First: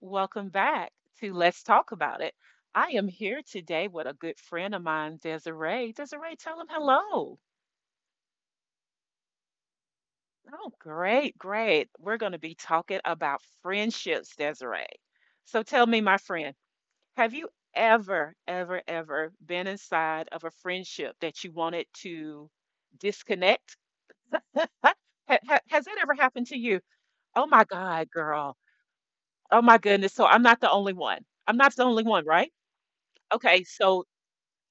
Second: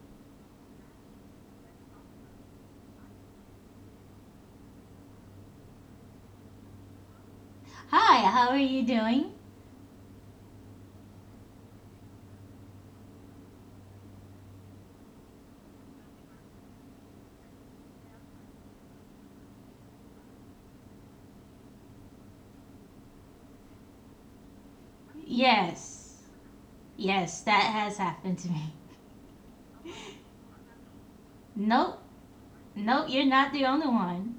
Welcome back to Let's Talk About It. I am here today with a good friend of mine, Desiree. Desiree, tell them hello. Hi, how are you doing? Oh, great, great. We're going to be talking about friendships, Desiree. So tell me, my friend, have you ever been inside of a friendship that you wanted to disconnect? Has that ever happened to Yes, you? Oh my yes, that God, has girl. happened to me. Oh my goodness. So I'm not the only one. I'm not the only one, Nope, right? nope, you're Okay. not the So only one.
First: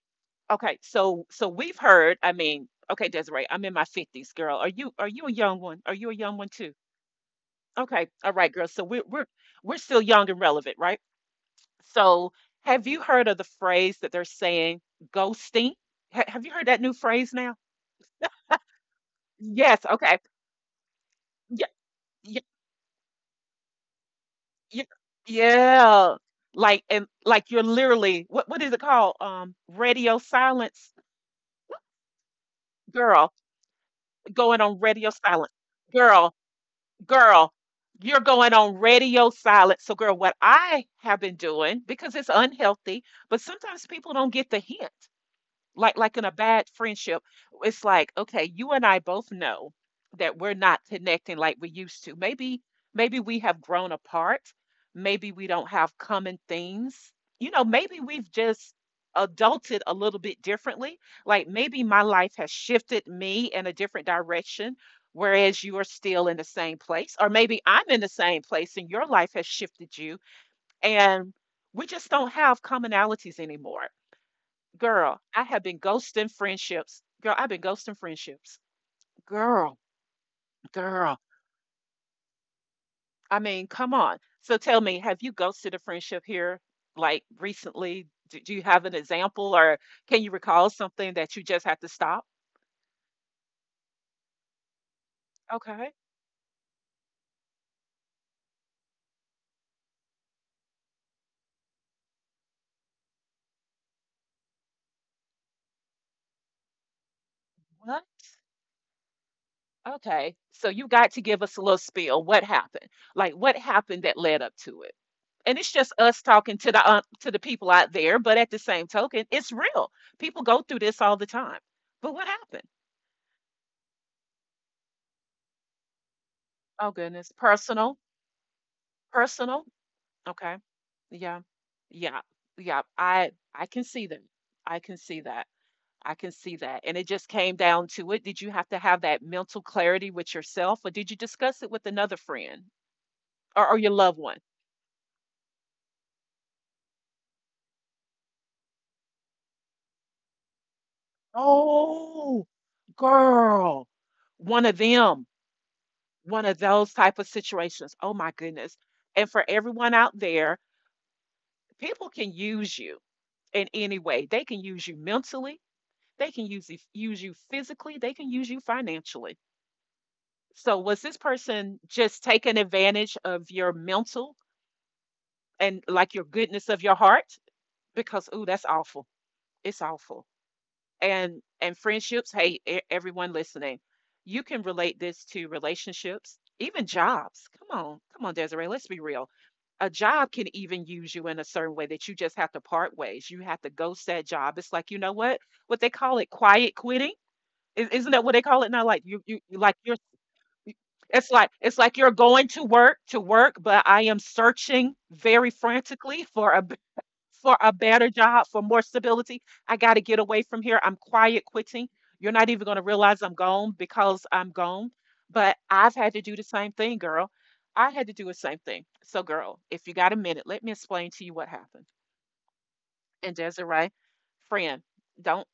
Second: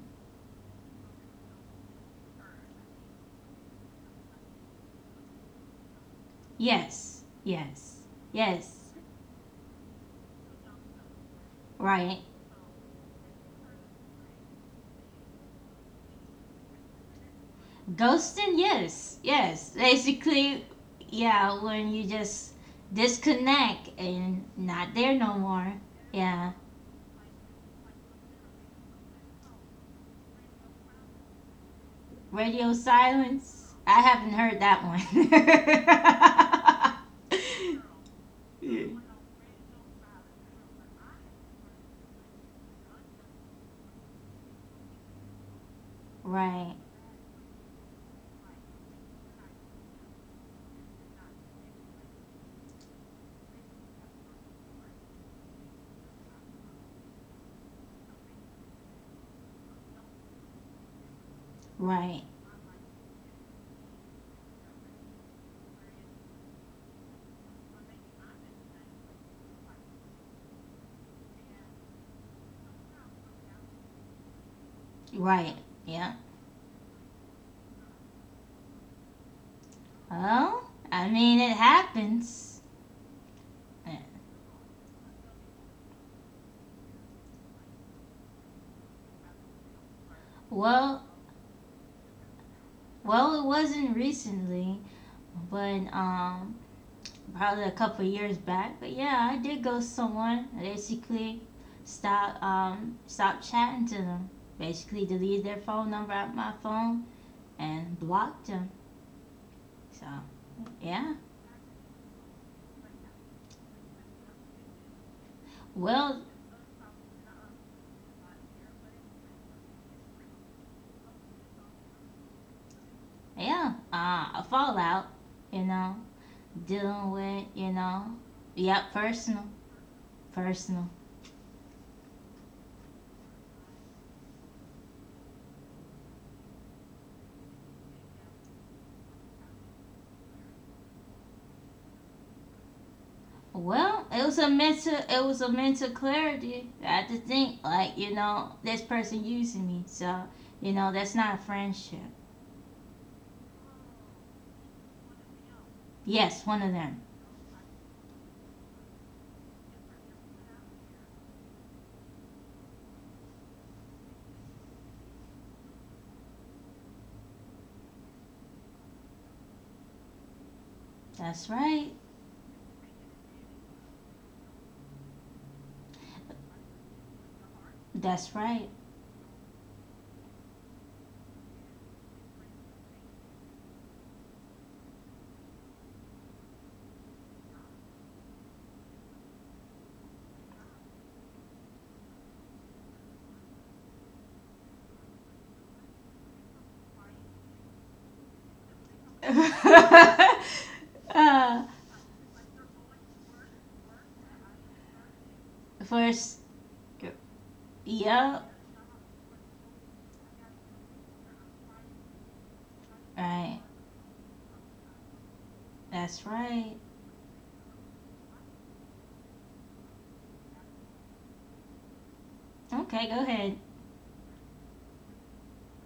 okay. So we've heard. I mean, okay, Desiree. I'm in my fifties, girl. Are you a young one? Are you a young one too? Yes, yes, Okay. All right, girl. yes, So we're still young and relevant, right? right. So have you heard of the phrase that they're saying ghosting? Have you heard that new phrase now? Ghosting, yes, yes. Yes. Okay. Basically, yeah, Yeah. when you just Yeah. disconnect and not Yeah. there no more. Yeah. Yeah, Like and like you're literally what is it called? Radio silence, radio girl. silence. I haven't heard that Going on radio silent. Girl, girl, you're going on one. radio silent. So, girl, what I have been doing, because it's unhealthy, but sometimes people don't get the hint, like like in a right, bad friendship, it's like okay, you and I both know that we're not connecting like we used to. Maybe we have grown apart. Maybe we don't have common things. You know, maybe we've just adulted a little bit differently. Like maybe right, my life has shifted me in a different direction, whereas you are still in the same place, or maybe I'm in the same place and your life has shifted you, and we just don't have commonalities anymore. Girl, right. I have been Yeah. ghosting friendships. Girl, I've been ghosting friendships. Girl, "Well, I mean girl. it happens. I mean, come on. So tell me, have you ghosted a friendship here like recently? Do you have an example, or can you recall Well something that you just had to stop? well, it wasn't recently, but Okay. Probably a couple of years back. But yeah, I did ghost to someone. I basically stop stop chatting to them. Basically deleted their phone number out my phone and What? blocked them. So Okay. So yeah. you got to give us a little spiel. What happened? Like what happened that led up to it? And it's Well just us talking to the people out there, but at the same token it's real. People go through this all the time. But what happened? yeah, a fallout, you know, dealing Oh with, goodness. you know, Personal. yeah, personal. Personal. Okay. Personal. Yeah. Yeah. Yeah. I can see that. I can see that. I can see that. And it just came down to it. Did you have to have that mental clarity with yourself, or did you discuss it with another friend, or Well, your it loved was a one? Mental clarity. I had to think like, you know, this person using me. So, you know, that's not a friendship. Oh, girl. One of them. Yes, one One of of them. those type of situations. Oh my goodness. And for everyone out there, people can use you in any way. They can use you mentally. They can use you physically, they can use you financially. So was this That's right. person just taking advantage of your mental and like your goodness of your heart? That's Because right. ooh, that's awful. It's awful. And friendships, hey, everyone listening, you can relate this to relationships, even jobs. Come on, come on, Desiree, let's be real. A job can even use you in a certain way that you just have to part ways. You have to ghost that job. It's like, you know what? What they call it, quiet quitting. Is isn't that what they call it now? Like you like you're uh, it's like you're going to work, but I am searching very first. frantically for a better Yeah. job, for more stability. I gotta get away from here. I'm quiet quitting. You're not even gonna realize Right. I'm gone because I'm gone. But That's I've had to do the right. same thing, girl. I had to do the same thing. So, girl, if you got a minute, let me explain to you what happened. Okay, go ahead. And Desiree, friend, don't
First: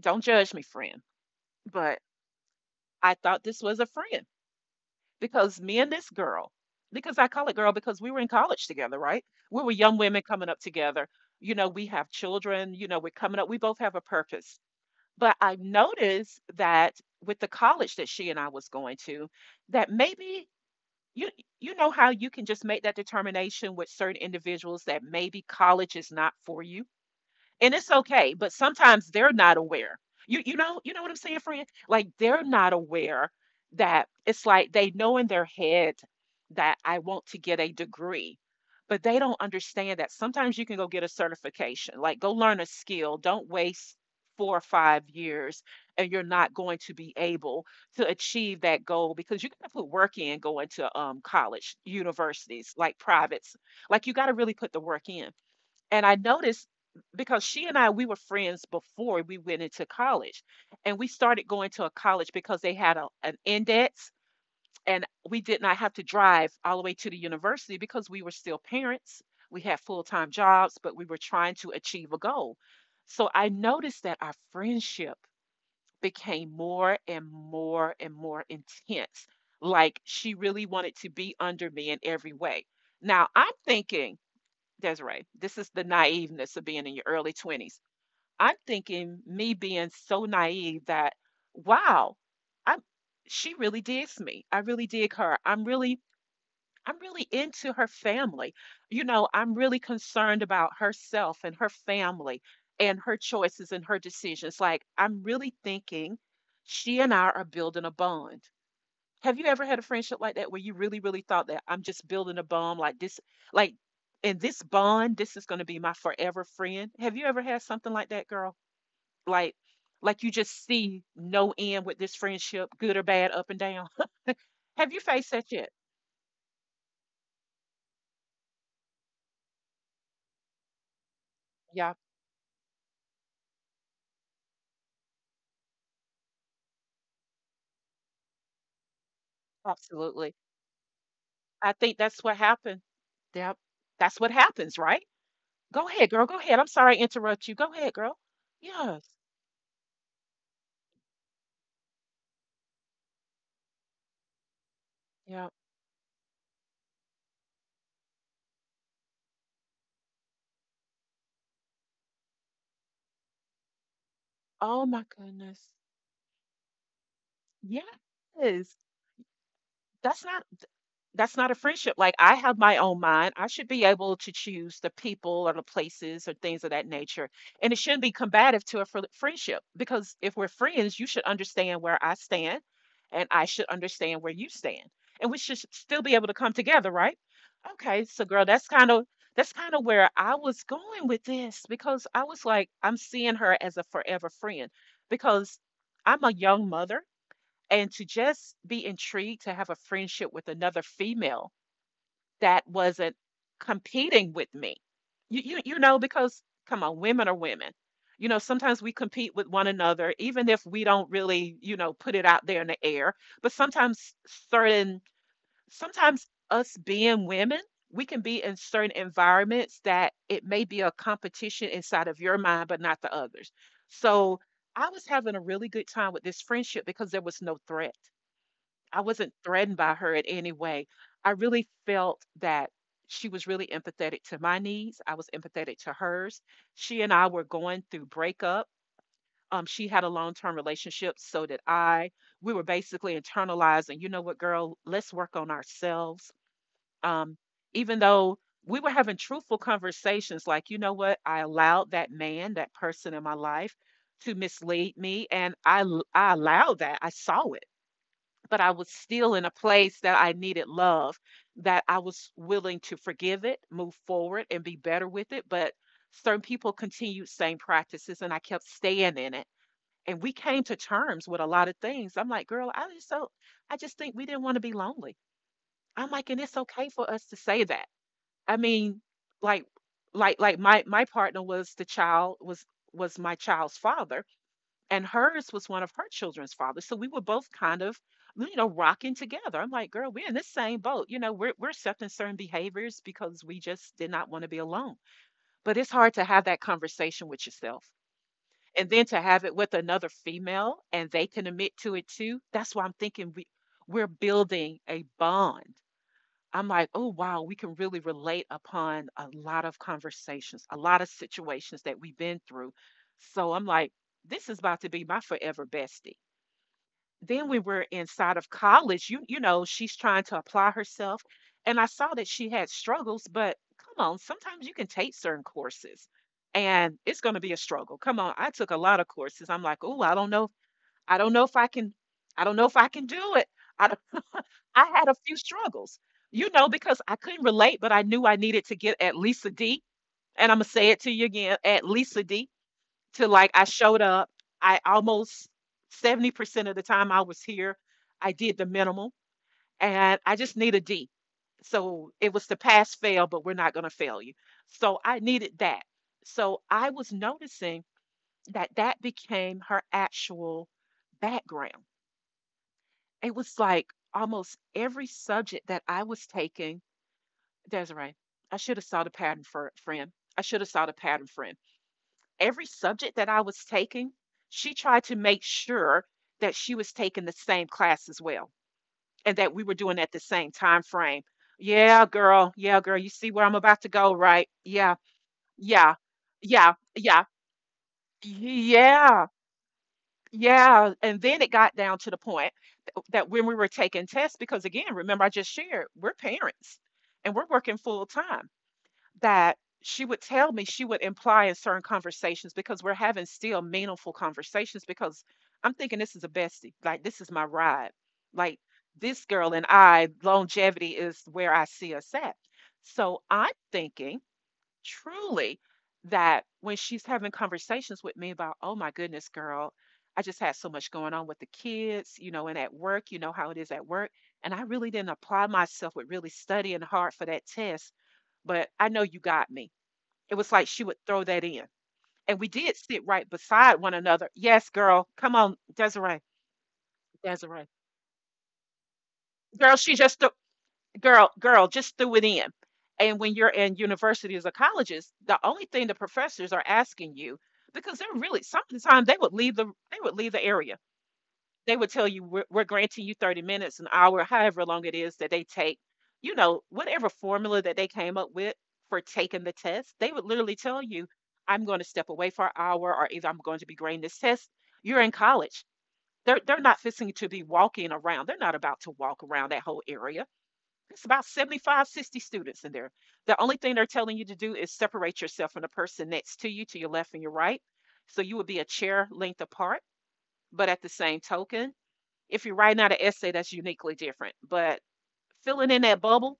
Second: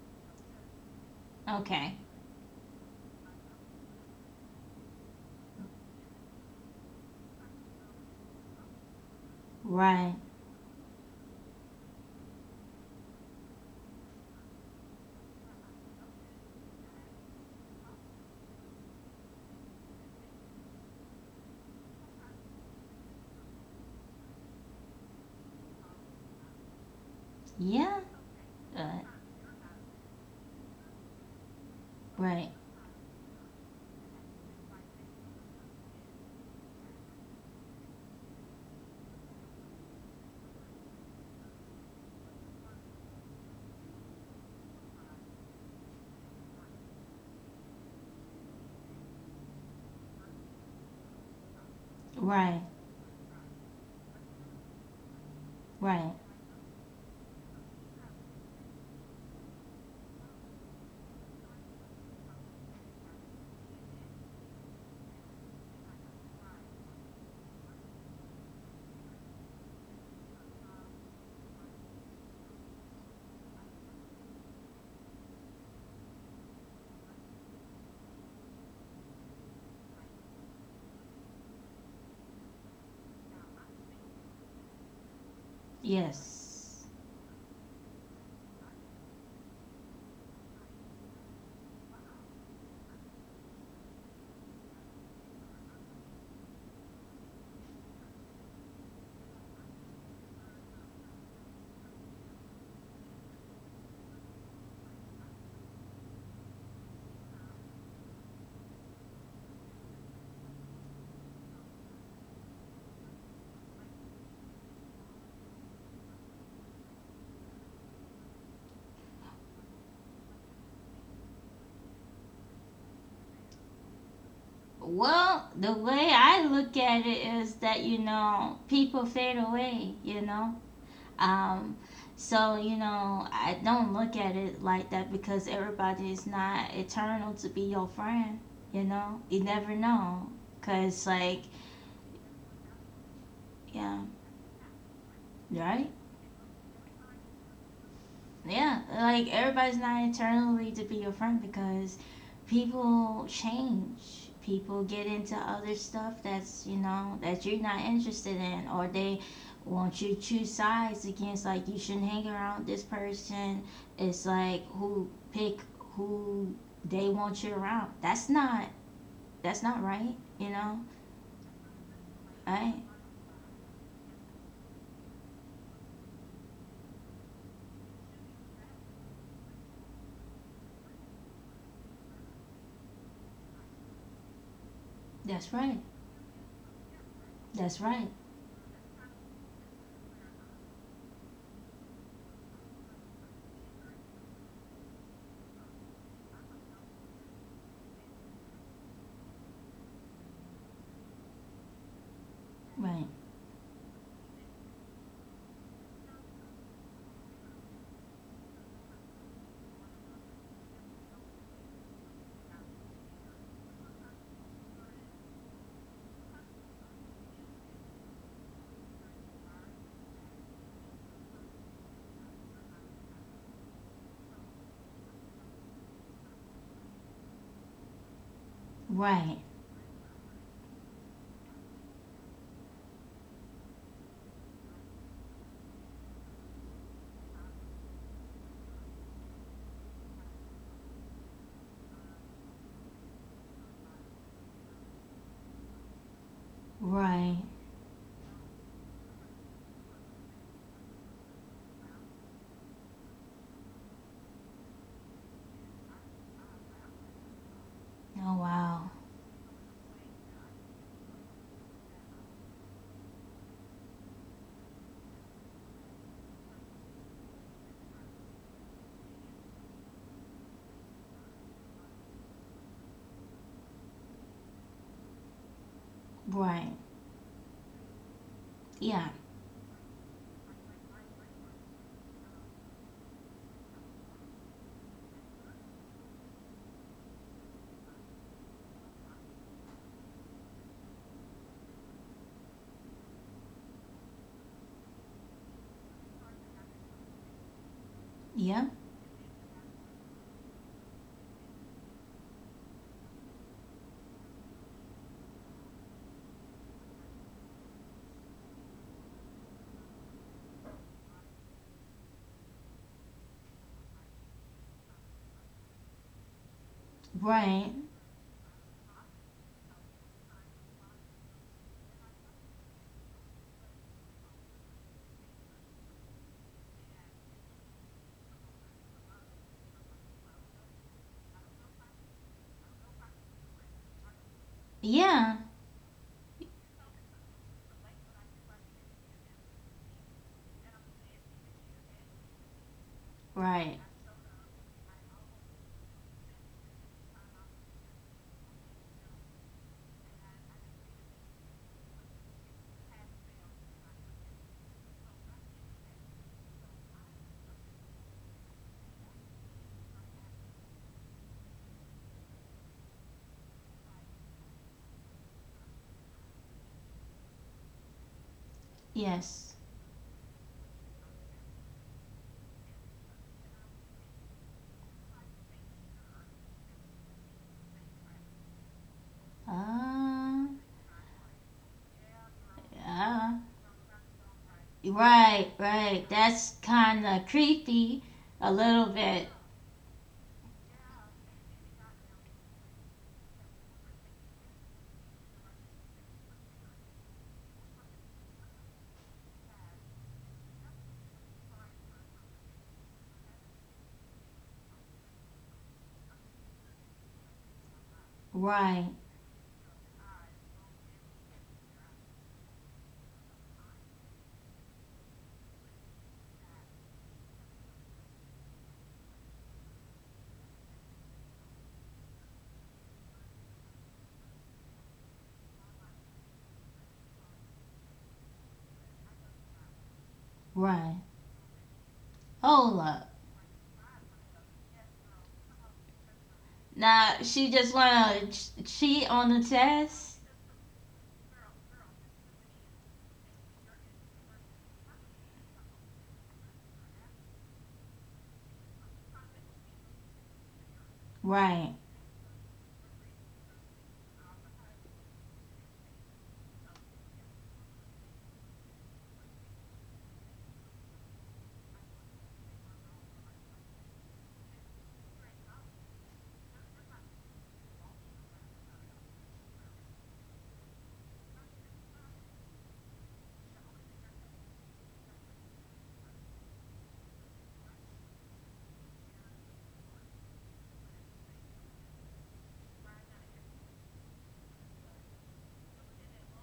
don't judge me, friend, Okay. but I thought this was a friend. Because me and this girl, because I call it girl because we were in college together, right? We were young Right. women coming up together. You know, we have children, we're coming up. We both have a purpose. But I noticed that with the college that she and I was going to, that maybe you you know how you can just make that determination with certain individuals that maybe college is not for you, and it's Yeah. okay, but Uh, sometimes they're not aware. You know, you know what I'm saying, friend? Like they're right. not aware that it's like they know in their head that I want to get a degree, but they don't understand that sometimes you can go get a certification, like go learn a skill. Don't waste 4 or 5 years, and you're not going to be able to achieve that goal, because you got to put work in going to college, Right, universities like privates, like you got to really put the work in. And right. I noticed, because she and I we were friends before we went into college, and we started going to a college because they had an index, and we did not have to drive all the way to the university because we were still parents. We had full time jobs, but we were trying to achieve a goal. So I noticed that our friendship became more and more and more intense. Like she really wanted to be under me in every way. Now I'm thinking, Desiree, this is the naiveness of Yes. being in your early 20s. I'm thinking, me being so naive, that, wow, I'm she really digs me. I really dig her. I'm really into her family. You know, I'm really concerned about herself and her family and her choices and her decisions. Like I'm really thinking she and I are building a bond. Have you ever had a friendship like that, where you really, really thought that I'm just building a bond like this, like, and this bond, this is going to be my forever friend? Have you ever had something like that, girl? Like, like you just see no end with this friendship, good or bad, up and down. Have you faced Well, that yet? the way I look at it is that, you know, people fade away, you know? Um, Yeah, so, you know, I don't look at it like that because everybody is not eternal to be your friend, you know? You never know. absolutely. Because, like, I think that's what happened. Yep. yeah, That's what happens, right? Go right? ahead, girl. Go ahead. I'm sorry I interrupt you. Go ahead, girl. Yeah, Yes. like everybody's not eternally to be your friend because people change. People get into Yeah. other stuff that's, you know, that you're not interested in, or they want you to choose sides against, like you shouldn't hang around this person. It's like Oh my who pick goodness. who they want you around. That's not Yes. that's not right, That's not you know? that's not a friendship. Like I have Right? my own mind. I should be able to choose the people or the places or things of that nature. And it shouldn't be combative to a friendship, because if we're friends, you should understand where I stand and I should understand where you stand. And we That's should s- right. still be able to come together, right? That's Okay, right. so girl, that's kind of where I was going with this, because I was like, I'm seeing her as a forever friend, because I'm a young mother, and to just be intrigued to have a friendship with another female that Right. wasn't competing with me. Because, come on, women are women. You know, sometimes we compete with one another, even if we don't really, put it out there in the air. But sometimes certain, sometimes us being women, we can be in certain environments that it may be a competition inside of your mind, but not the others. So I was having a really good time with this friendship because there was no threat. I wasn't Right. threatened by her in any way. I really felt that she was really empathetic to my needs. I was empathetic to hers. She and I were going through breakup. She had a long-term relationship, so did I. We were basically internalizing, you know what, girl, let's work on ourselves. Um, Right. Even though we were having truthful conversations, like, you know what, I allowed that man, that person in my life, to mislead me, and I allowed that. I saw it, Oh but I was wow. still in a place that I needed love, that I was willing to forgive it, move forward, and be better with it. But certain people continued same practices, and I kept staying in it. And we came to terms with a lot of things. I'm like, girl, I just think we didn't want to be lonely. I'm like, and it's Right. okay for us to say that. I mean, Yeah. like, like my partner was the child was my child's father, and hers was one of her children's fathers. So we were both kind of, rocking together. I'm like, girl, we're in this same boat. You know, we're accepting certain behaviors because we just did not want to be alone. But it's hard to have that conversation with yourself. Yeah. And then to have it with another female and they can admit to it too. That's why I'm thinking we're building a bond. I'm like, oh wow, we can really relate upon a lot of conversations, a lot of situations that we've been through. So I'm like, this is about to be my forever bestie. Then we Right. were inside of college. You know, she's trying to apply herself. And I saw that she had struggles, but come on, sometimes you can take certain courses and it's going to be a struggle. Come on, I took a lot of courses. I'm like, "Oh, I don't know. I don't know if I can I don't know if I can do it." I don't- I had a few Yeah. struggles. You know, because I couldn't relate, but I knew I needed to get at least a D. And I'm going to say it to you again, at least a D, to like I Right. showed up. I almost 70% of the time I was here, I did the minimal and I just need a D. So it was the pass fail, but we're not going to fail you. So I needed that. So I was noticing that became her actual background. It was like almost every subject that I was taking, Desiree, I should have saw the pattern Yes. for friend. I should have saw the pattern, friend, every subject that I was taking, she tried to make sure that she was taking the same class as well and that we were doing at the Uh, same time frame. Yeah, girl. Yeah, girl. You yeah. see where I'm about to go, right? Yeah. Right, Yeah. right. That's Yeah. kind of Yeah. creepy. A little Yeah. bit. Yeah. And then it got down to the point that when we were taking tests, because again, remember I just shared, we're parents and we're working full time. That she would tell me, she would imply in certain conversations, because we're having still meaningful conversations, because I'm thinking this is a bestie. Like this is my ride. Like Right, this girl and I, longevity is where I see us at. So I'm thinking truly that when she's having conversations with me about, oh my goodness, girl, I just had so much going on with the kids, you know, and at work, you know how it is at work. And I really didn't apply myself with really studying hard for that test, but I know you got me. It was like she would right. throw that in. And we did Hold up. sit right beside one another. Yes, girl. Come on, Desiree. Now, she Desiree. just want to ch- cheat on the Girl, she test? just threw, girl, girl, just threw it in. And when you're in universities or colleges, the only thing the professors are asking you, because they're, really sometimes they would leave the, they would leave the area. Right, They would tell you we're granting you 30 minutes, an hour, however long it is that they take, you know, whatever formula that they came up with for taking the test. They would literally tell you, I'm going to step away for an hour, or either I'm going to be grading this test. You're in college. They're not fixing to be walking around. They're not about to walk around that whole area. It's about 75 60 students in there. The only thing they're telling you to do is separate yourself from the person next to you, to your left and your right, so you would be a chair length apart. But at the same token, if you're writing out an essay, that's uniquely different. But filling in that bubble,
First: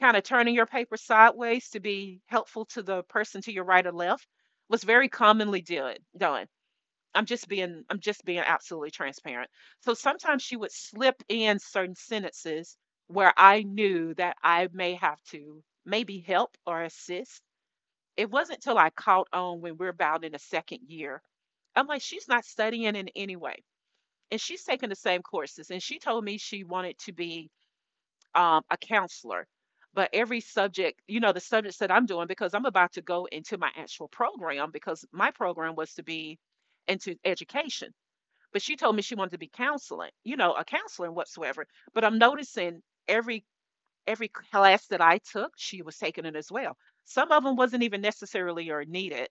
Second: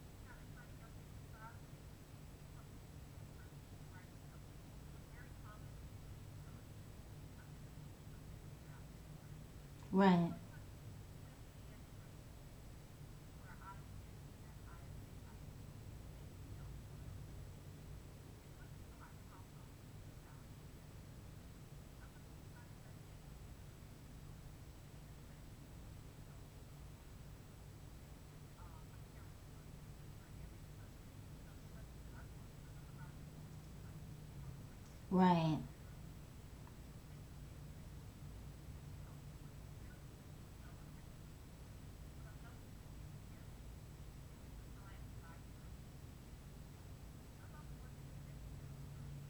kind of turning your paper sideways to be helpful to the person to your right or left, was very commonly done. I'm just being absolutely transparent. So right, sometimes she would slip in certain sentences where I knew that I may have to maybe help or assist. It wasn't till I caught on when we're about in the second year. I'm like, she's not studying in any way, and she's taken the same courses, and she told me she wanted to be a counselor. But every subject, you know, the subjects that I'm doing, because I'm about to go into my actual program, because my right. program was to be into education. But she told me she wanted to be counseling, you know, a counselor and whatsoever. But I'm noticing every every class that I took, she was taking it as well. Some of them wasn't even necessarily or needed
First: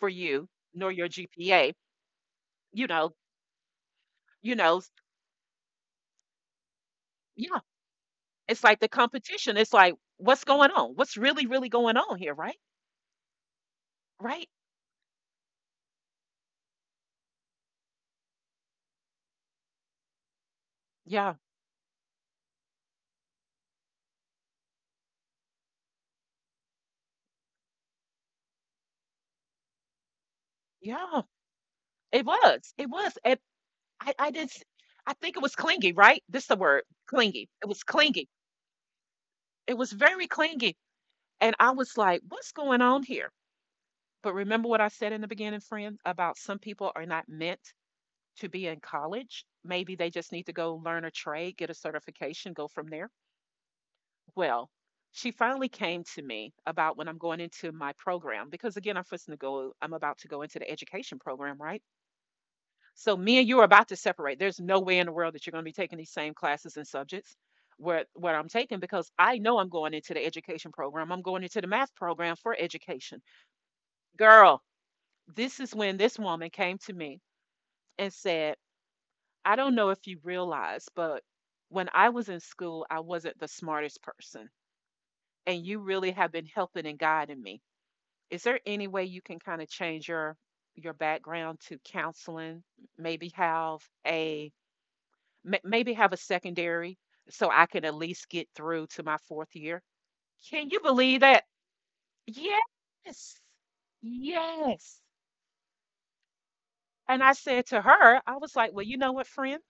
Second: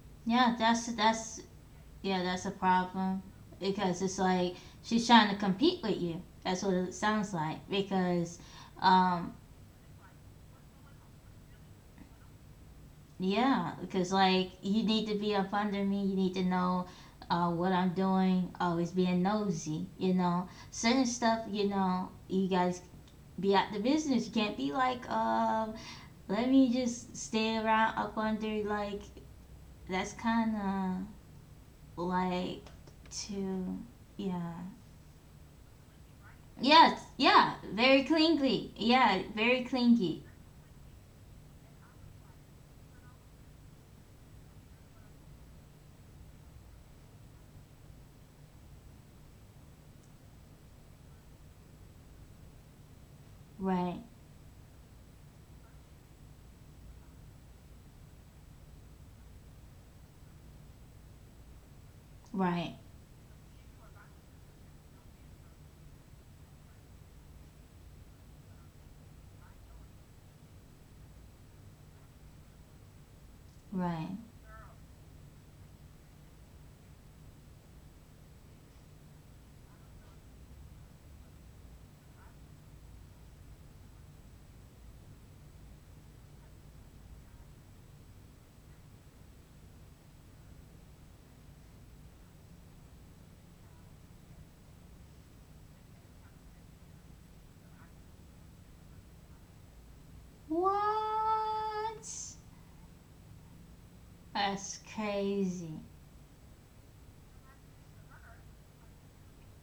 for you Yeah, that's, nor your that's, GPA. yeah, that's a You know. problem. Because it's like You know. she's trying to compete with you. That's what it sounds like. Yeah. Because, It's like the um, competition. It's like, what's going on? What's really, really going on here, right? yeah, because Right? like you need to be up under me. You need to know what I'm doing. Always being nosy, you know. Certain Yeah. stuff, you know, you guys be out the business. You can't be like, let me just stay around up under. Like that's kind Yeah. of It like was. It was. And too, I, I did yeah, s- I think it was clingy, right? This the word, yes, clingy. yeah, It was very clingy. clingy. Yeah, very It was clingy. very clingy. And I was like, what's going on here? But remember what I said in the beginning, friend, about some people are not meant to be in college. Maybe they just need to go learn a trade, get a certification, go from there. Right, Well, she finally came to me about when I'm going into my program, because again, I'm fixing to go. I'm about to go into the education program, right? right, So me and you are about to separate. There's no way in the world that you're going to be taking these same classes and subjects where what I'm taking, because I know I'm going into the education program. I'm going into the math program for education. right. Girl, this is when this woman came to me and said, "I don't know if you realize, but when I was in school, I wasn't the smartest person. And you really have been helping and guiding me. Is there any way you can kind of change your background to counseling? Maybe have a maybe have a secondary, so I can at least get through to my fourth year." Can you believe that? What? Yes. That's Yes. crazy. And I said to her, I was like, well, you know what, friend?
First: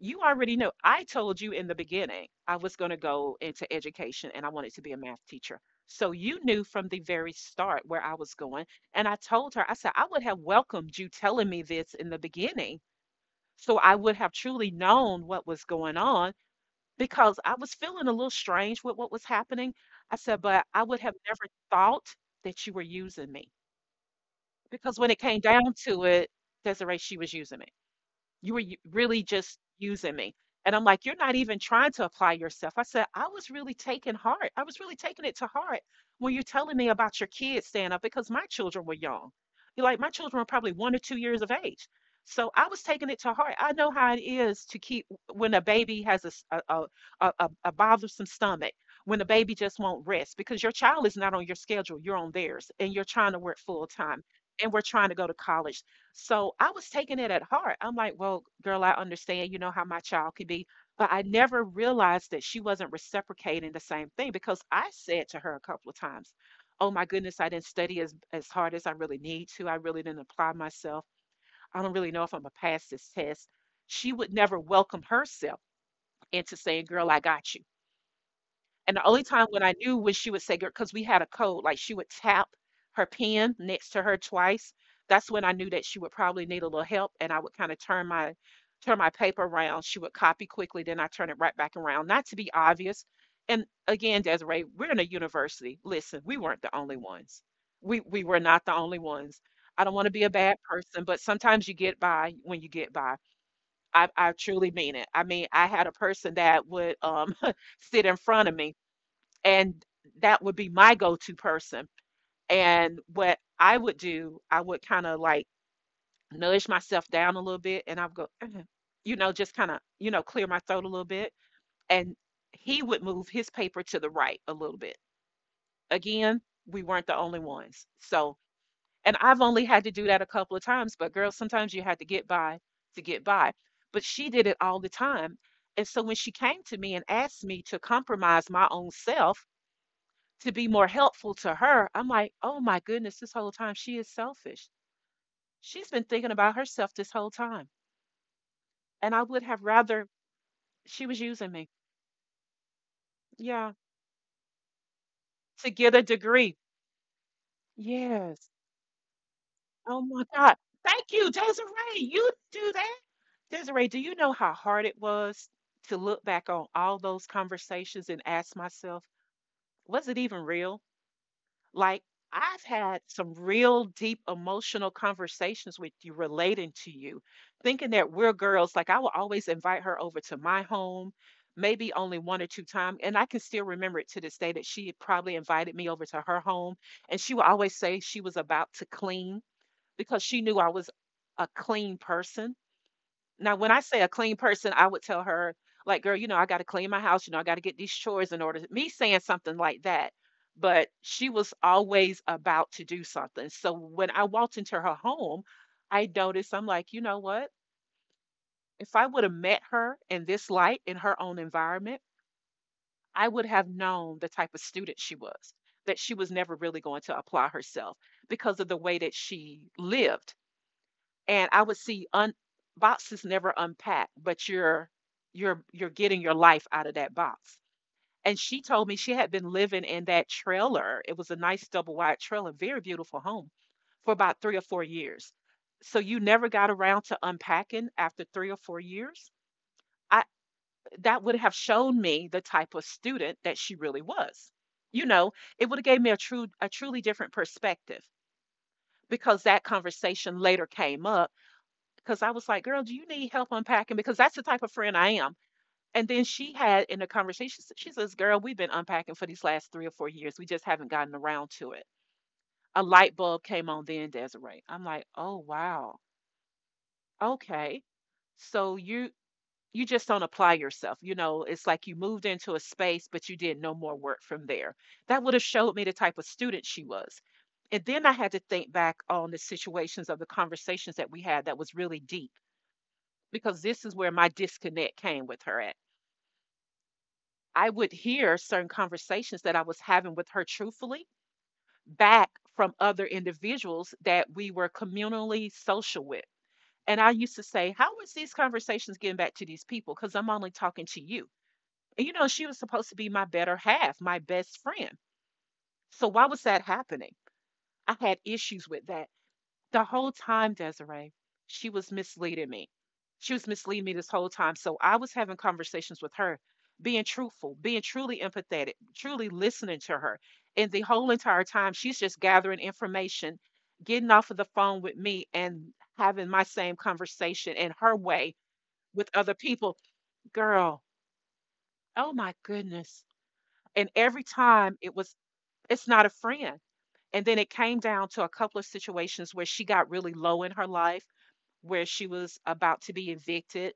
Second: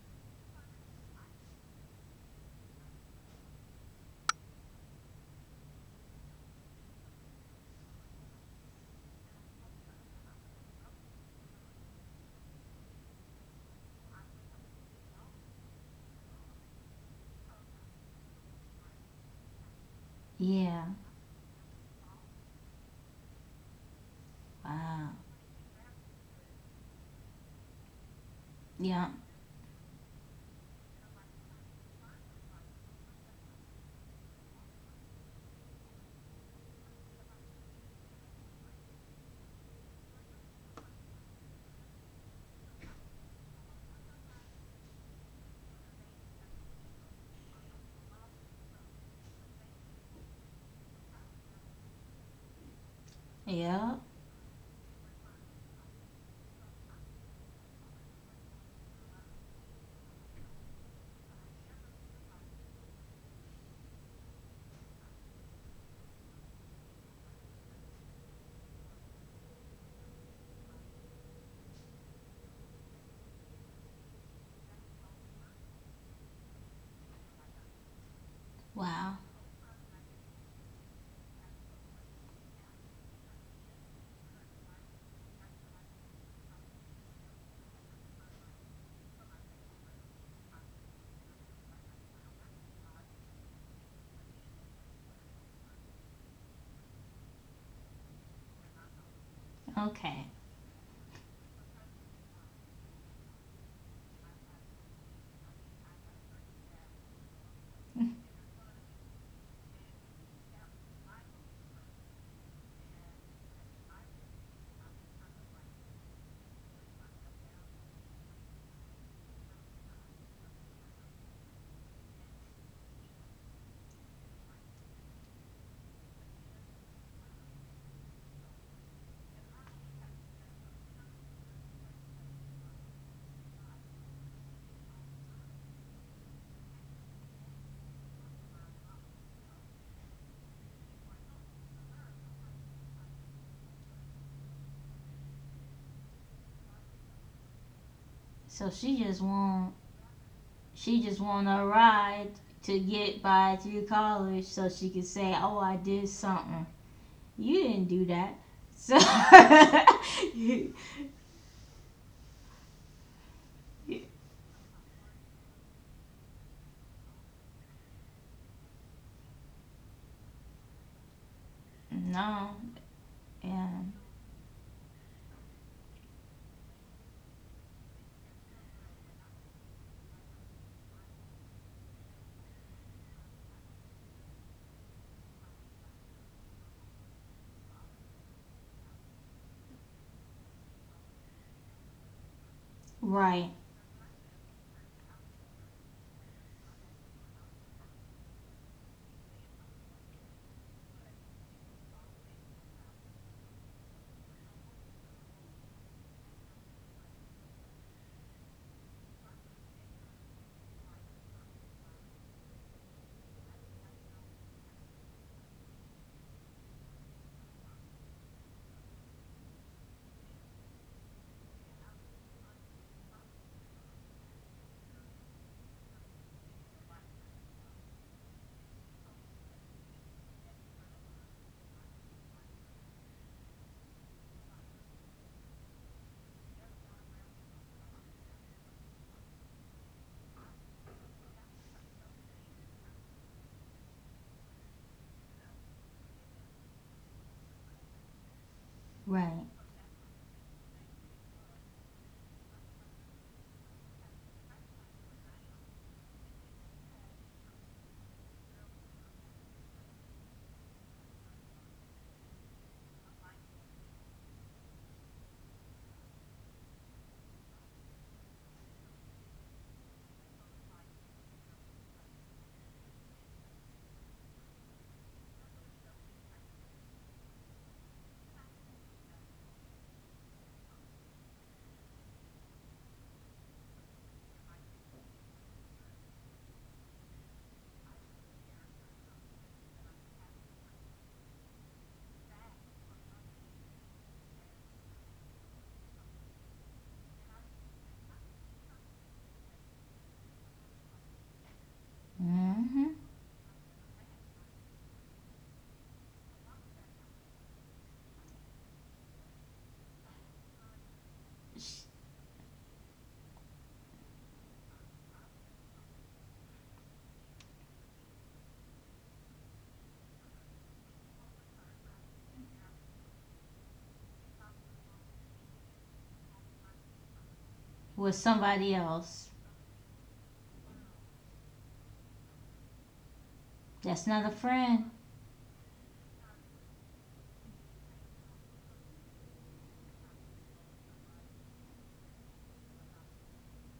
You already know. I told you in the beginning I was going to go into education and I wanted to be a math teacher. So you knew from the very start where I was going. And I told her, I said, I would have welcomed you telling me this in the beginning. So I would have truly known what was going on, because I was feeling a little strange with what was happening. I said, but I Yeah. would have never thought that you were using me, because Wow. when it came down to it, Desiree, she was using me. Yeah. Really just using me. And I'm like, you're not even trying to apply yourself. I said, I was really taking heart. I was really taking it to heart when you're telling me about your kids staying up, because my children were young. You're like, my children were probably 1 or 2 years of age. So I was taking it to heart. I know how it is to keep, when a baby has a a bothersome stomach, when a baby just won't rest because your child is not on your schedule, you're on theirs, and you're trying to work full Yeah. time and we're trying to go to college. So I was taking it at heart. I'm like, well, girl, I understand, you know, how my child could be. But I never realized that she wasn't reciprocating the same thing, because I said to her a couple of times, oh my goodness, I didn't study as hard as I really need to. I really didn't apply myself. I don't really know if I'm going to pass this test. She would never welcome herself into saying, girl, I got you. And the Wow. only time when I knew was she would say, girl, because we had a code, like she would tap her pen next to her twice. That's when I knew that she would probably need a little help. And I would kind of turn my paper around. She would copy quickly, then I turn it right back around. Not to be obvious. And again, Desiree, we're in a university. Listen, we weren't the only ones. We were not the only ones. I don't want to be Okay. a bad person, but sometimes you get by when you get by. I truly mean it. I mean, I had a person that would sit in front of me and that would be my go-to person. And what I would do, I would kind of like nudge myself down a little bit and I would go "Uh-huh," you know, just kind of, clear my throat a little bit. And he would move his paper to the right a little bit. Again, we weren't the only ones. So, and I've only had to do that a couple of times, but girl, sometimes you had to get by to get by. But she did it all the time. And so when she came to me and asked me to compromise my own self to be more helpful to her, I'm like, oh my goodness, this whole time she is selfish. She's been thinking about herself this whole time. So And I would have rather she she just was want using a me. ride to get by Yeah. through college so she could say, "Oh, To I get a did degree. something." You didn't do that. Yes. So Oh my God. Thank you, Desiree. You do that. Desiree, do you know how hard it was to look back on all those conversations and ask myself, was it even real? Like, no. I've had some Yeah. real deep emotional conversations with you, relating to you, thinking that we're girls. Like, I will always invite her over to my home, maybe only one or two times. And I can still remember it to this day that she probably invited me over to her home. And she would always say she was about to clean because she knew I was a clean person. Right. Now, when I say a clean person, I would tell her, like, girl, you know, I got to clean my house. You know, I got to get these chores in order. Me saying something like that. But she was always about to do something. So when I walked into her home, I noticed, I'm like, you know what? If I would have met her in this light, in her own environment, I would have known the type of student she was, that she was never really going to apply herself because of the way that she lived. And I would see un boxes never unpacked, but you're getting your life out of that box. And she told me she had been living in that trailer. It was a nice double wide trailer, very beautiful home, for about 3 or 4 years. So you never got around to unpacking after 3 or 4 years. I, that would have shown me the type of student that she really was. You know, it would have gave me a true, a truly different perspective, Right. because that conversation later came up. Because I was like, girl, do you need help unpacking? Because that's the type of friend I am. And then she had in the conversation, she says, girl, we've been unpacking for these last 3 or 4 years. We just haven't gotten around to it. A light bulb came on then, Desiree. I'm like, oh, wow. Okay. So you just don't apply yourself. You know, it's like you moved into a space, but you did no more work from there. That would have showed me the type of student she was. And then I had to think back on the situations of the conversations that we had that was really deep, because this is where my disconnect came with her at. I would hear certain conversations that I was having with her truthfully back from other individuals that we were communally social with. And I used to say, how is these conversations getting back to these people? Because I'm only talking to you. And you know, she was supposed Mhm. to be my better half, my best friend. So why was that happening? I had issues with that. The whole time, Desiree, she was misleading me. She was misleading me this whole time. So I was having conversations with her, being truthful, being truly empathetic, truly listening to her. And the whole entire time, she's just gathering information, getting off of the phone with me and having my same conversation in her With way somebody with else. other people. Girl, oh my goodness. And That's not every a time friend. it was, it's not a friend. And then it came down to a couple of situations where she got really low in her life, where she was about to be evicted.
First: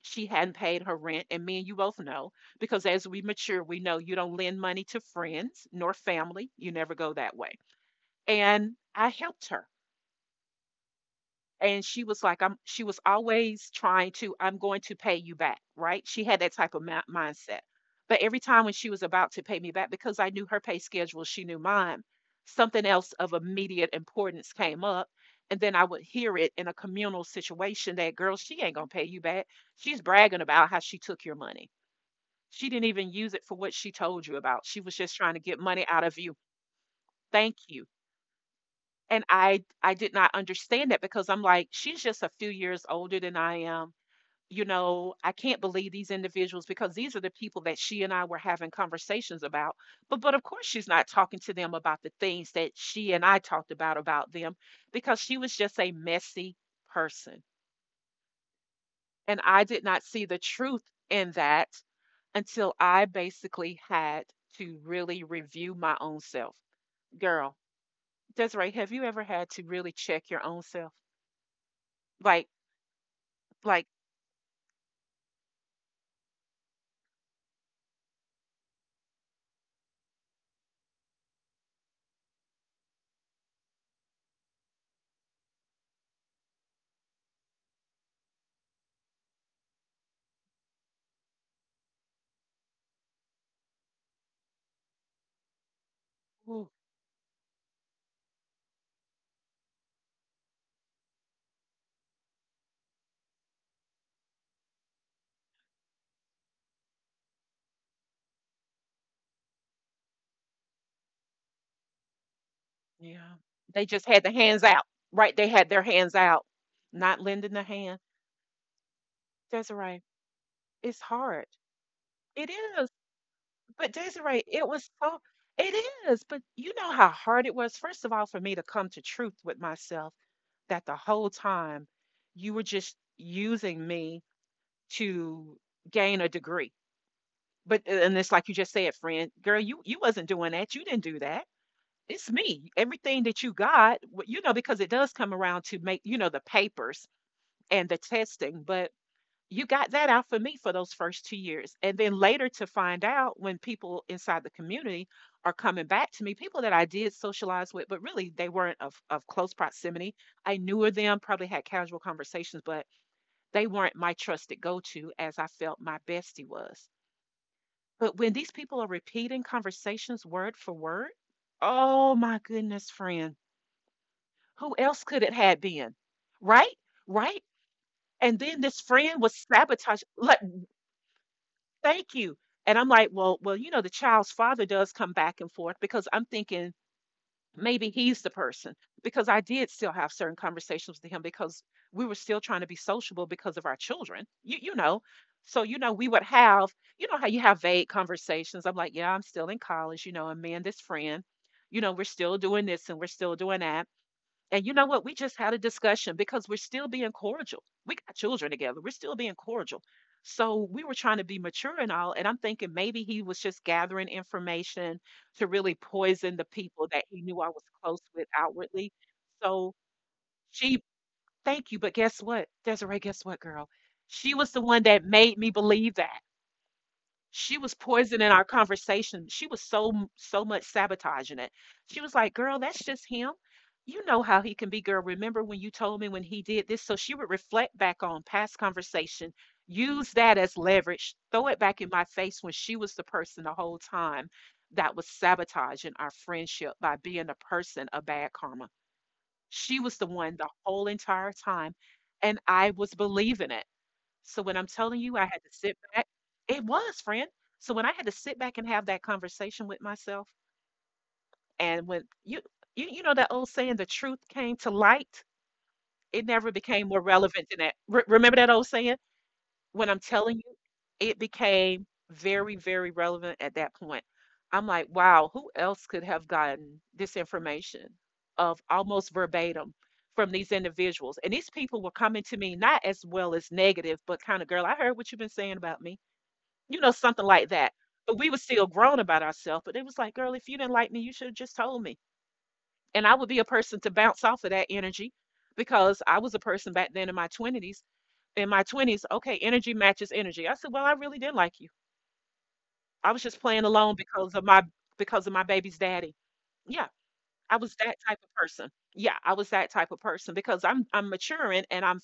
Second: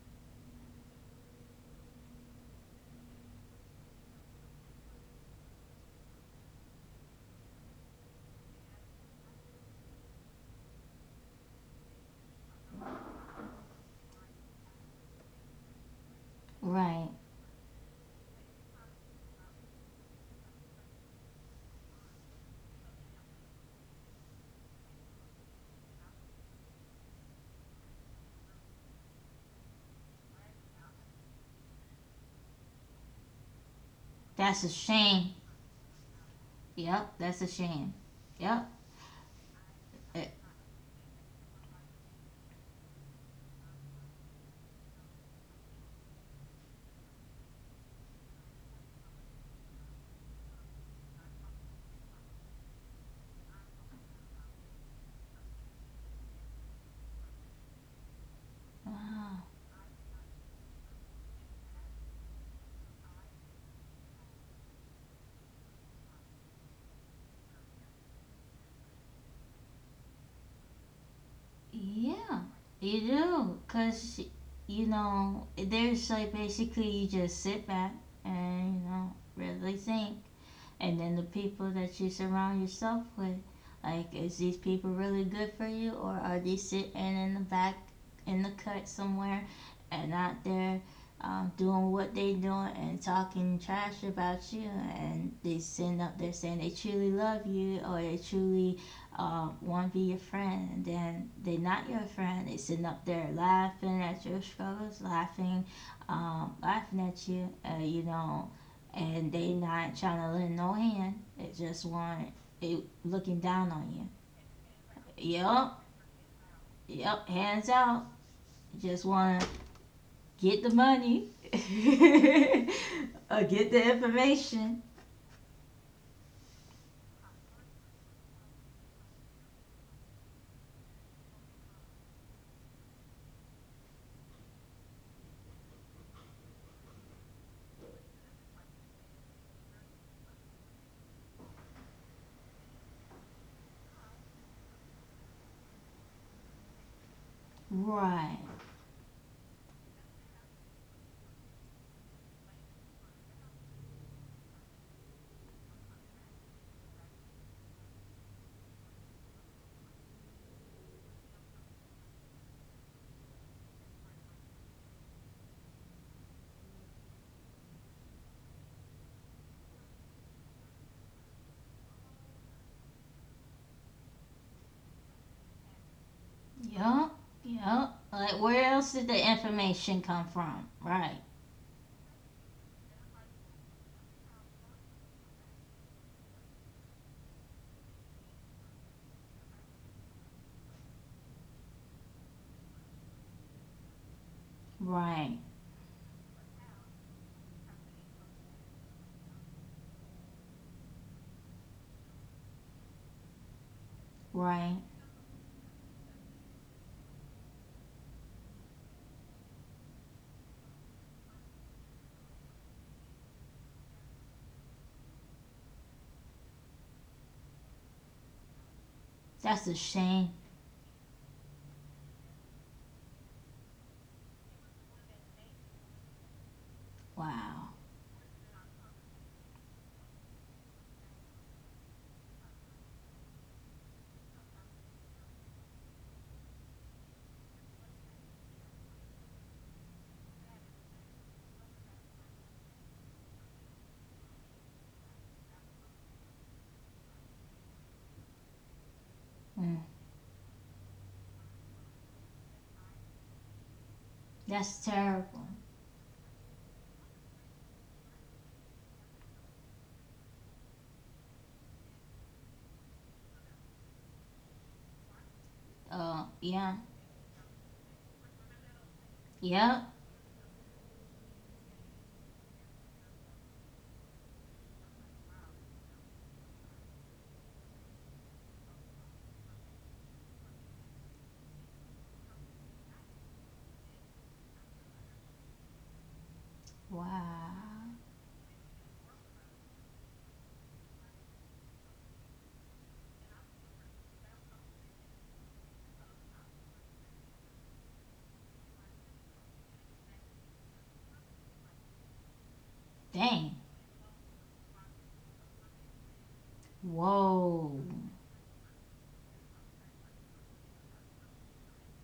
She hadn't paid her rent. And me and you both know, because as we mature, we know you don't lend money to friends nor family. You never go that way. And I helped her. And she was like, I'm she was always trying to, I'm going to pay you back, right? She had that type of Right. Mindset. But every time when she was about to pay me back, because I knew her pay schedule, she knew mine, something else of immediate importance came up. And then I would hear it in a communal situation that, girl, she ain't going to pay you back. She's bragging about how she took your money. She didn't even use it for what she told you about. That's a She was just shame. trying to get money out of you. Yep, that's a Thank you. shame. Yep. And I did not It, understand that, because I'm like, she's just a few years older than I am. You know, I can't believe these individuals, because these are the people that she and I were having conversations about. But of course she's not talking to them about the things that she and I talked about them, because she was just a messy person. And wow. I did not see the truth in that until I basically had to really review my own self. Girl, Desiree, have you ever had to really check your own self? Yeah, Like. you do. Like, Because, you know, there's like basically you just sit back and, you know, really think and then the people that you surround yourself with. Like, is these people really good for you, or are they sitting in the back in the cut somewhere and out there doing what they doing and talking trash about you? And they send up there saying ooh, they truly love you or they truly want to be your friend, and then they're not your friend. They sitting up there laughing at your struggles, laughing, laughing at you. You know, and they not trying to lend no hand. They just want it yeah. looking down They on just you. had the hands out, right? They had Yep, their hands out, not yep, lending the hands hand. out. Just want to Desiree, get the it's money hard. It is. or get the But Desiree, it information. was so, it is. But you know how hard it was, first of all, for me to come to truth with myself that the whole time you were just using me to gain a degree. But, and it's like you just said, friend, girl, you wasn't doing that. You didn't do that. It's me. Everything that you got, you know, because it does come around to make, you know, the papers and the Right. testing, but you got that out for me for those first 2 years. And then later to find out when people inside the community are coming back to me, people that I did socialize with, but really they weren't of close proximity. I knew of them, probably had casual conversations, but they weren't my trusted go to as I felt my bestie was. But when these people are repeating conversations word for word, oh my goodness, friend, who else could it have been? Right? Yep, Right? yep. Like And then where this else did friend the was information sabotaged. come Like, from? Right, thank you. And I'm like, well, well, you know, the child's father does come back and forth, because I'm thinking maybe he's the person, because I did still have certain conversations with him, because we were still trying to be sociable because of our children. You know. right, So, you know, we would have, you know how you have vague conversations. I'm like, yeah, I'm still in college, you know, and me and this friend, you know, we're still doing this and we're still doing that. And you right. know what? We just had a discussion because we're still being cordial. We got children together. We're still being cordial. So we were trying to be mature and all. And I'm thinking maybe he was just gathering information to really poison the people that he knew I was close with outwardly. That's a So shame. she, thank you. But guess what? Desiree, guess what, girl? She was the one that made me believe that. She Wow. was poisoning our conversation. She was so so much sabotaging it. She was like, "Girl, that's just him. You know how he can be, girl. Remember when you told me when he did this?" So she would reflect back on past conversation, use that as leverage, throw it back in my face, when she was the person the whole time that was sabotaging our friendship by being a person of bad karma. Mm, She was the one the whole entire time, and I was believing it. So when I'm that's telling you, I had terrible. to sit back. It was, friend. So when I had to sit back and have that conversation with myself, and when you, you know that old saying, the truth came to light, it never Yeah, became more relevant than that. Remember that old saying? yep. When I'm telling you, it became very, very relevant at that point. I'm like, wow, who else could have gotten this information of almost verbatim from these individuals? And these people were coming to me not as well as negative, but kind of, girl, I heard what you've been saying about me, you know, something like Wow. that. But we were still grown about ourselves. But it was like, girl, if you didn't like me, you should have just told me. And I would be a person to bounce off of that energy, because I was a person back then in my 20s. In my 20s, okay, energy matches energy. I said, well, I really didn't like you. I was just Dang. playing alone because of my, because of my baby's daddy. Yeah, I was Whoa, that type of person. Yeah, I was that type of person because I'm maturing and I'm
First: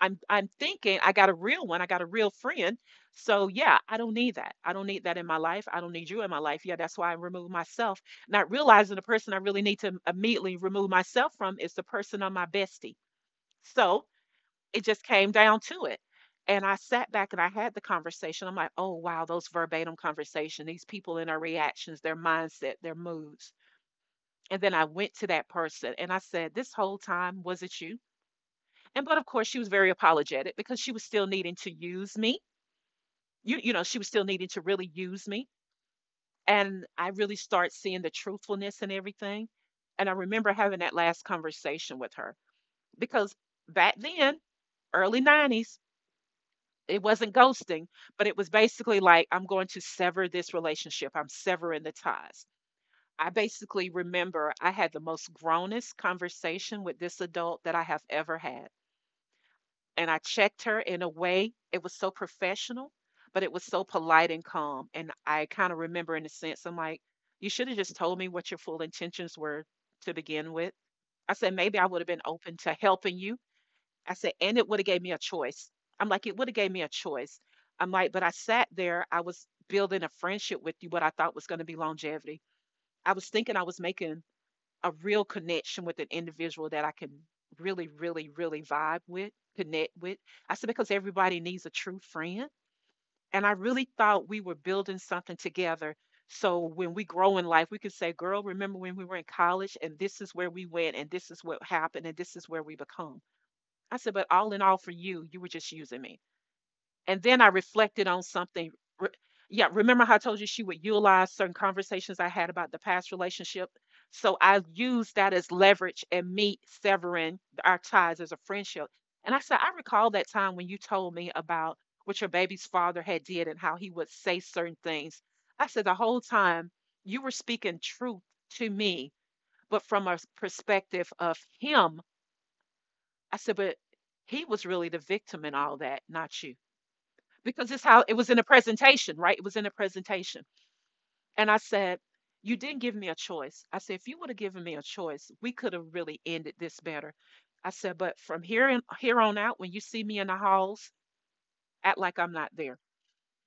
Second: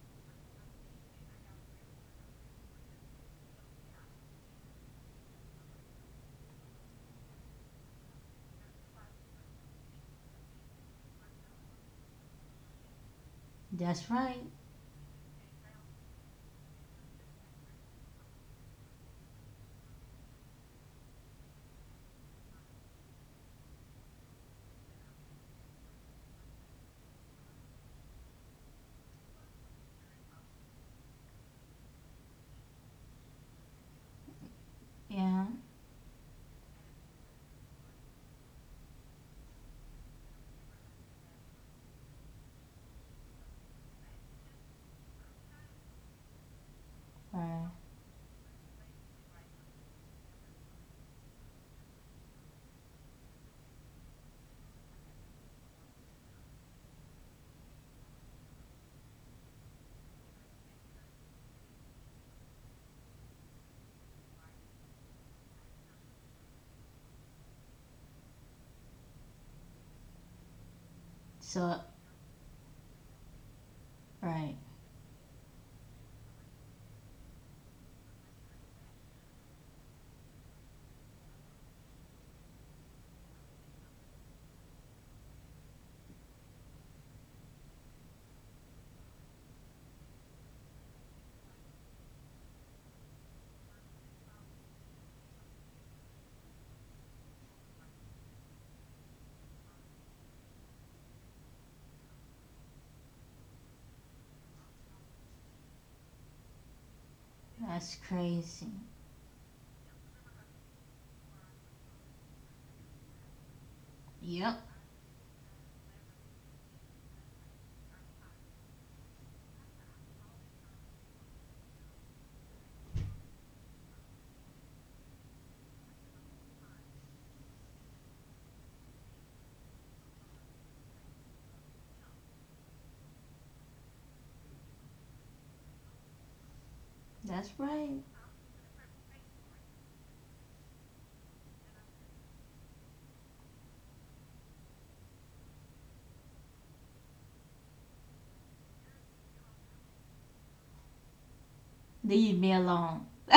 I'm I'm thinking I got a real one, I got a real friend. So yeah, I don't need that. I don't need that in my life. I don't need you in my life. Yeah, that's why I remove myself, not realizing the person I really need to immediately remove myself from is the person on my bestie. So that's right. it just came down to it. And I sat back and I had the conversation. I'm like, oh wow, those verbatim conversation, these people and their reactions, their mindset, their moods. And then I went to that person and I said, this whole time, was it you? And but of course she was very apologetic because she was still needing to use me. She was still needing to really use me. Yeah, And I really start seeing the truthfulness and everything. And I remember having that last conversation with her because back then, early 90s, it wasn't right. ghosting, but it was basically like, I'm going to sever this relationship. I'm severing the ties. I basically remember I had the most grownest conversation with this adult that I have ever had. And I checked her in a way. It was so professional, but it was so polite and calm. And I kind of remember, in a sense, I'm like, you should have just told me what your full intentions were to begin with. I said, maybe I So, would have been open to helping you. I said, and right. it would have gave me a choice. I'm like, it would have gave me a choice. I'm like, but I sat there. I was building a friendship with you, what I thought was going to be longevity. I was thinking I was making a real connection with an individual that I can really, really, really vibe with, connect with. I said, because everybody needs a true friend. And I really thought we were building something together. So when we grow in life, we could say, girl, remember when we were in college and this is where we went and this is what happened and this is where we become. I said, but all in all, for you, you were just using me. And then I That's reflected on something. crazy. Re- yeah, remember how I told you she would utilize certain conversations I had about the past relationship? So I Yep, used that as leverage and me severing our ties as a friendship. And I said, I recall that time when you told me about what your baby's father had did and how he would say certain things. I said, the whole time you were speaking truth to me, but from perspective of him, I said, but he was really the victim in all that, not you that's because it's how right. it was in a presentation, right? It was in a presentation. And I said, you didn't give me a choice. I said, if you would have given me a choice, we could have really ended this better. I said, but from here, here on out, when you see me in the halls, act like I'm Leave not me there. alone.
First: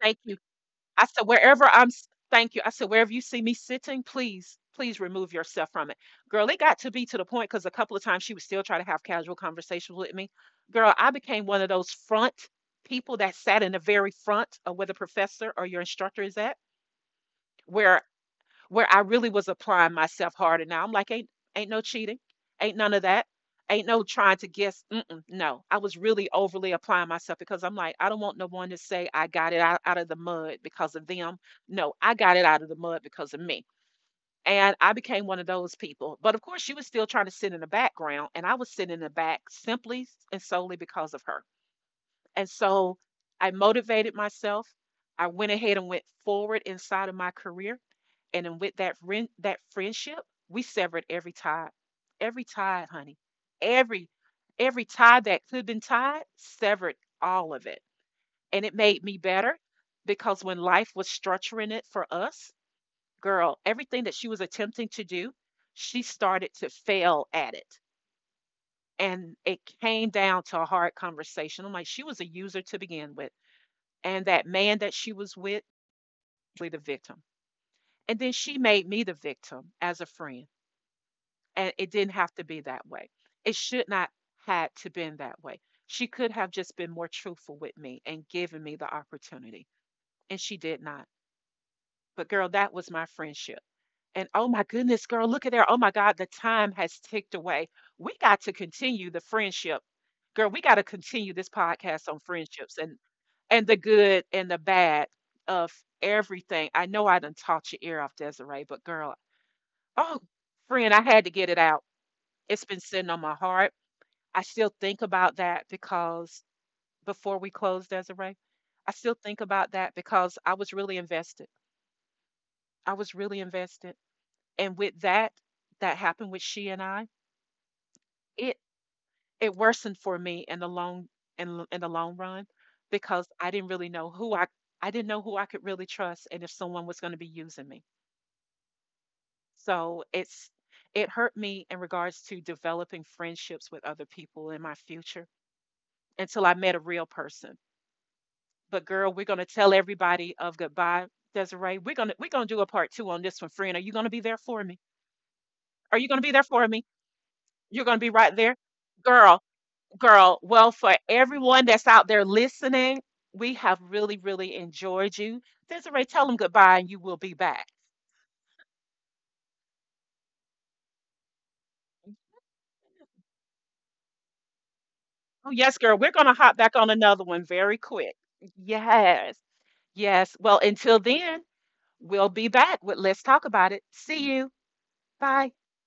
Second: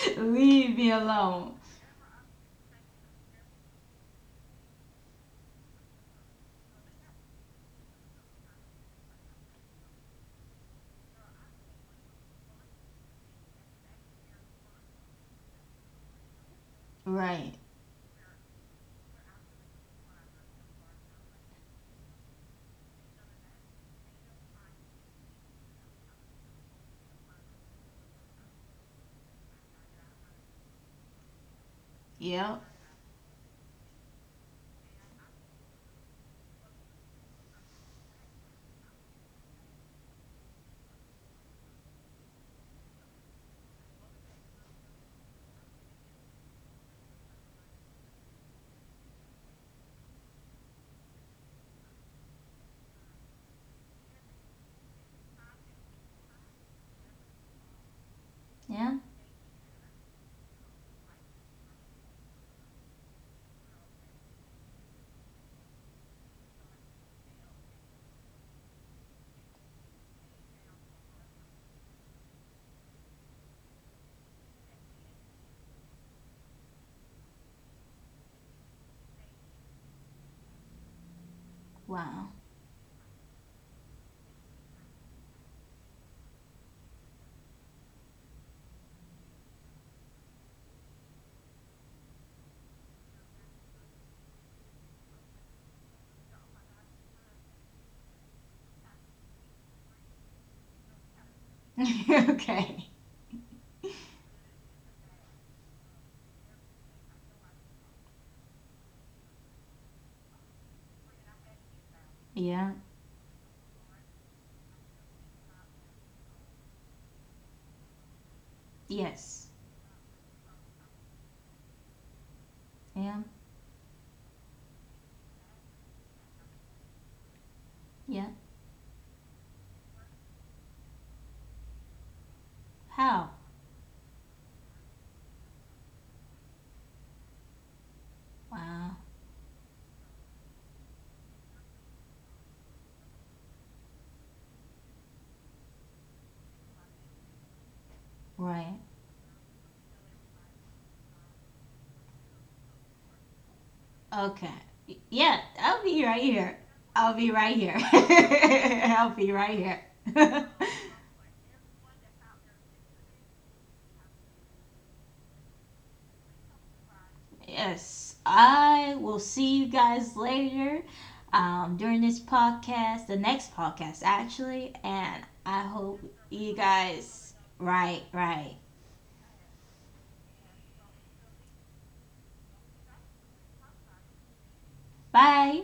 Thank you. Leave me I said, alone. Thank you. I said, wherever you see me sitting, please, please remove yourself from it. Girl, it got to be to the point because a couple of times she would still try to have casual conversations with me. Girl, I became one of those front people that sat in the very front of where the professor or your instructor is at, Right. where where I really was applying myself harder. Now I'm like, ain't no cheating, ain't none of that, ain't no trying to guess. Mm-mm, no, I was really overly applying myself because I'm like, I don't want no one to say I got it out of the mud because of them. No, I got it Yep. out of the mud because of me. And I became one of those people. But of course, she was still trying to sit in the background, and I was sitting in the back simply and solely because of her. And so I motivated myself. I went ahead and went forward inside of my career. And then with that friend, that friendship, we severed every tie, honey, every every tie that could have been tied, severed all of it. And it Yeah. made me better because when life was structuring it for us, girl, everything that she was attempting to do, she started to fail at it. And it came down to a hard conversation. I'm like, she was a user to begin with. And that man that she was with, was the victim. And then she made me the victim as a friend and it didn't Wow. have to be that way. It should not had to been that way. She could have just been more truthful with me and given me the opportunity, and she did not. But girl, that was my friendship. And oh my goodness, girl, look at there. Oh my God, the time has ticked away. We got to continue the friendship. Girl, we got to continue this podcast on friendships okay. and the good and the bad of everything. I know I done taught your ear off, Desiree, but girl, oh friend, I had to get it out. It's Yeah. been sitting on my heart. I still think about that because before we close, Desiree, I still think Yes. about that because I was really invested. I was Yeah. really invested. And with that, that happened with she and I, Yeah. it it worsened for me in the long in the long run How? because I didn't really know who I didn't know who I could really trust and if someone was going to be using me. Wow. So it's it hurt me in regards to developing friendships with other people in my future until I met a real person. Right. But girl, we're gonna tell everybody of goodbye, Desiree. We're gonna do a part two on this one, friend. Are you gonna be there Okay. for me? Y- Yeah, I'll Are be you right gonna be there here. for me? I'll be right here. You're gonna be right there, I'll be girl, right girl. here. Well, for everyone that's out there listening, we have really, really enjoyed you. Desiree, tell them goodbye, and you will be back. Yes, I will see you guys later during this podcast, the next podcast actually, and Oh I yes, hope girl. We're gonna you hop back on another guys. one very Right, quick. right. Yes, yes. Well, until then, we'll be back with Let's Talk About It. See you. Bye. Bye.